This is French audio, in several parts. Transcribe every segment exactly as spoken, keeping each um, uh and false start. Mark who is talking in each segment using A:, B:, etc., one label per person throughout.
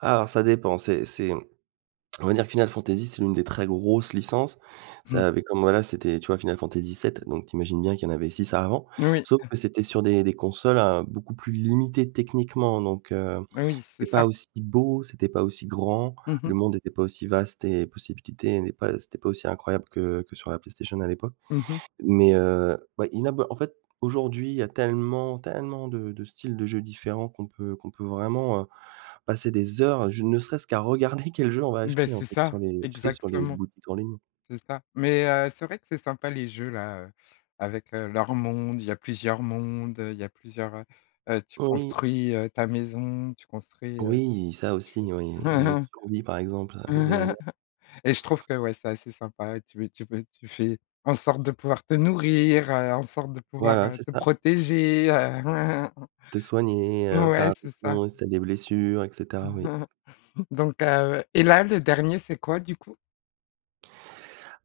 A: Alors ça dépend. C'est c'est, on va dire que Final Fantasy c'est une des très grosses licences.
B: Mmh.
A: Ça avait comme voilà, c'était tu vois, Final Fantasy VII, donc tu imagines bien qu'il y en avait six avant,
B: Oui,
A: sauf
B: heu
A: que c'était sur des des consoles à beaucoup plus limitées techniquement, donc, heu,
B: Oui, c'est
A: c'était
B: ça.
A: pas aussi beau, c'était pas aussi grand,
B: Mmh mh.
A: le monde était pas aussi vaste et possibilité n'est pas c'était pas aussi incroyable que que sur la PlayStation à l'époque.
B: Mmh mh.
A: Mais, heu, ouais, inabo en fait, aujourd'hui, il y a tellement, tellement de de styles de jeux différents qu'on peut qu'on peut vraiment, heu, passer des heures, à je ne serait-ce qu'à regarder quel jeu on va
B: Beh,
A: acheter en
B: c'est
A: fait
B: ça,
A: sur les tu sais sur les
B: exactement.
A: boutiques en ligne.
B: C'est ça. Mais, heu, c'est vrai que c'est sympa les jeux là, heu ,avec, heu, leurs mondes, il y a plusieurs mondes, heu, il y plusieurs, heu heu, tu
A: Oui.
B: construis, heu, ta maison, tu construis, heu,
A: Oui, ça aussi, oui,
B: tu
A: les jeux de survie par exemple,
B: fais
A: heu, ça c'est génial.
B: Et je trouve que, ouais, c'est assez sympa, tu veux tu peux tu fais en sorte de pouvoir te nourrir, heu, en sorte de pouvoir,
A: Voilà,
B: heu,
A: c'est
B: te
A: ça.
B: protéger heu
A: Te soigner, heu, faire
B: Ouais, c'est ça.
A: attention si tu as des blessures et cetera, oui.
B: Donc, heu, et là, le dernier c'est quoi du coup?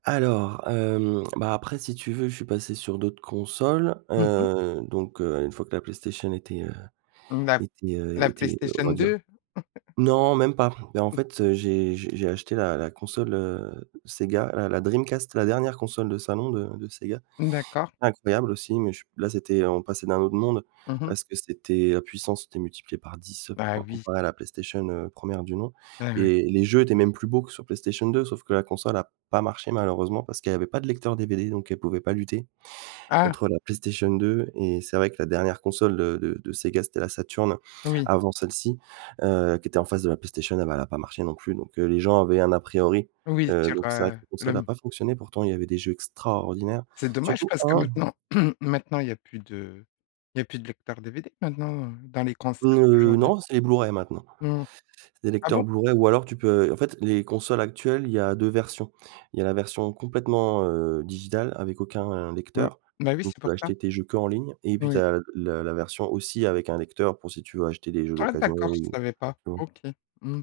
A: Alors, hem, bah après si tu veux, je suis passé sur d'autres consoles,
B: Mmh mh.
A: heu, donc heu, une fois que la PlayStation était, heu,
B: Mmh, d'a
A: était heu,
B: la
A: était, on
B: PlayStation
A: va
B: 2?
A: dire non même pas. Mais en
B: Mmh.
A: fait, heu, j'ai j'ai j'ai acheté la la console, heu, Sega, la la Dreamcast, la dernière console de salon de de Sega.
B: D'accord.
A: Incroyable aussi, mais je là c'était on passait d'un autre monde,
B: Mmh mh.
A: parce que c'était, heu, à puissance était multipliée par dix,
B: Bah
A: com
B: oui.
A: comparer à la PlayStation, heu, première du nom,
B: Ah ouais.
A: et les jeux étaient même plus beaux que sur PlayStation 2, sauf que la console a pas marché malheureusement, parce qu'elle avait pas de lecteur DVD, donc elle pouvait pas lutter,
B: Ah!
A: contre la PlayStation 2. Et c'est vrai que la dernière console de de de Sega, c'était la Saturne,
B: Oui.
A: avant celle-ci, heu, qui était en face de la PlayStation, et bah, elle a pas marché non plus. Donc, heu, les gens avaient un a priori,
B: Oui,
A: heu,
B: dire,
A: donc c'est vrai que
B: heu,
A: la
B: le
A: console n'a
B: m
A: pas fonctionné, pourtant, il y avait des jeux extraordinaires,
B: C'est dommage
A: surtout
B: parce que
A: un.
B: maintenant maintenant il y a plus de il y a plus de lecteur DVD maintenant, heu, dans les consoles
A: Heu,
B: d'aujourd'hui?
A: non, c'est les Blu-ray maintenant.
B: Mmh mh.
A: C'est des
B: Ah
A: lecteurs
B: bon?
A: Blu-ray ou alors tu peux en fait les consoles actuelles, il y a deux versions. Il y a la version complètement, heu, digitale avec aucun
B: Mmh.
A: lecteur,
B: Bah oui,
A: donc
B: c'est
A: on peut
B: pour ça.
A: acheter tes jeux qu'en ligne, et puis tu
B: Oui.
A: as l le la version aussi avec un lecteur pour si tu veux acheter des jeux
B: Ah
A: d'occasions
B: d'accord je
A: ou
B: savais pas,
A: tu vois?
B: OK, mmh.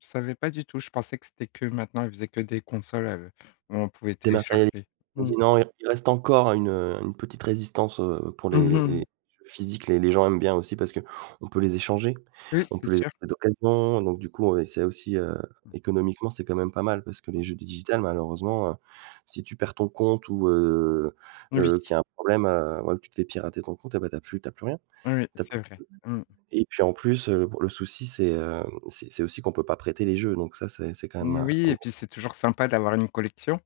B: Je savais pas du tout, je pensais que c'était que maintenant, il faisait que des consoles, heu, on pouvait
A: Dématériali
B: télécharger, mmh.
A: [unintelligible] non, i il reste encore une, heu, une petite résistance, heu, pour les
B: Mmh
A: les les
B: mh.
A: jeux physiques, les les gens aiment bien aussi parce qu'on peut les échanger,
B: Oui,
A: on peut
B: c'est
A: les
B: sûr.
A: acheter d'occasion, donc du coup, et c'est aussi, heu,
B: Mmh.
A: économiquement, c'est quand même pas mal, parce que
B: Mmh.
A: les jeux digital malheureusement, heu, si tu perds ton compte, ou, heu
B: Oui
A: heu, qu'il y
B: t
A: a un problème, heu, ou alors, tu te fais pirater ton compte et ben, tu as plus tu as plus rien,
B: Oui
A: tu as
B: c'est
A: plus
B: vrai, mmh.
A: [unintelligible] et puis en plus, heu, p le souci, c'est, hem, c'est c'est aussi qu'on peut pas prêter les jeux, donc ça, c'est c'est quand même,
B: Noui
A: un
B: et
A: gros
B: puis c'est toujours sympa d'avoir une collection.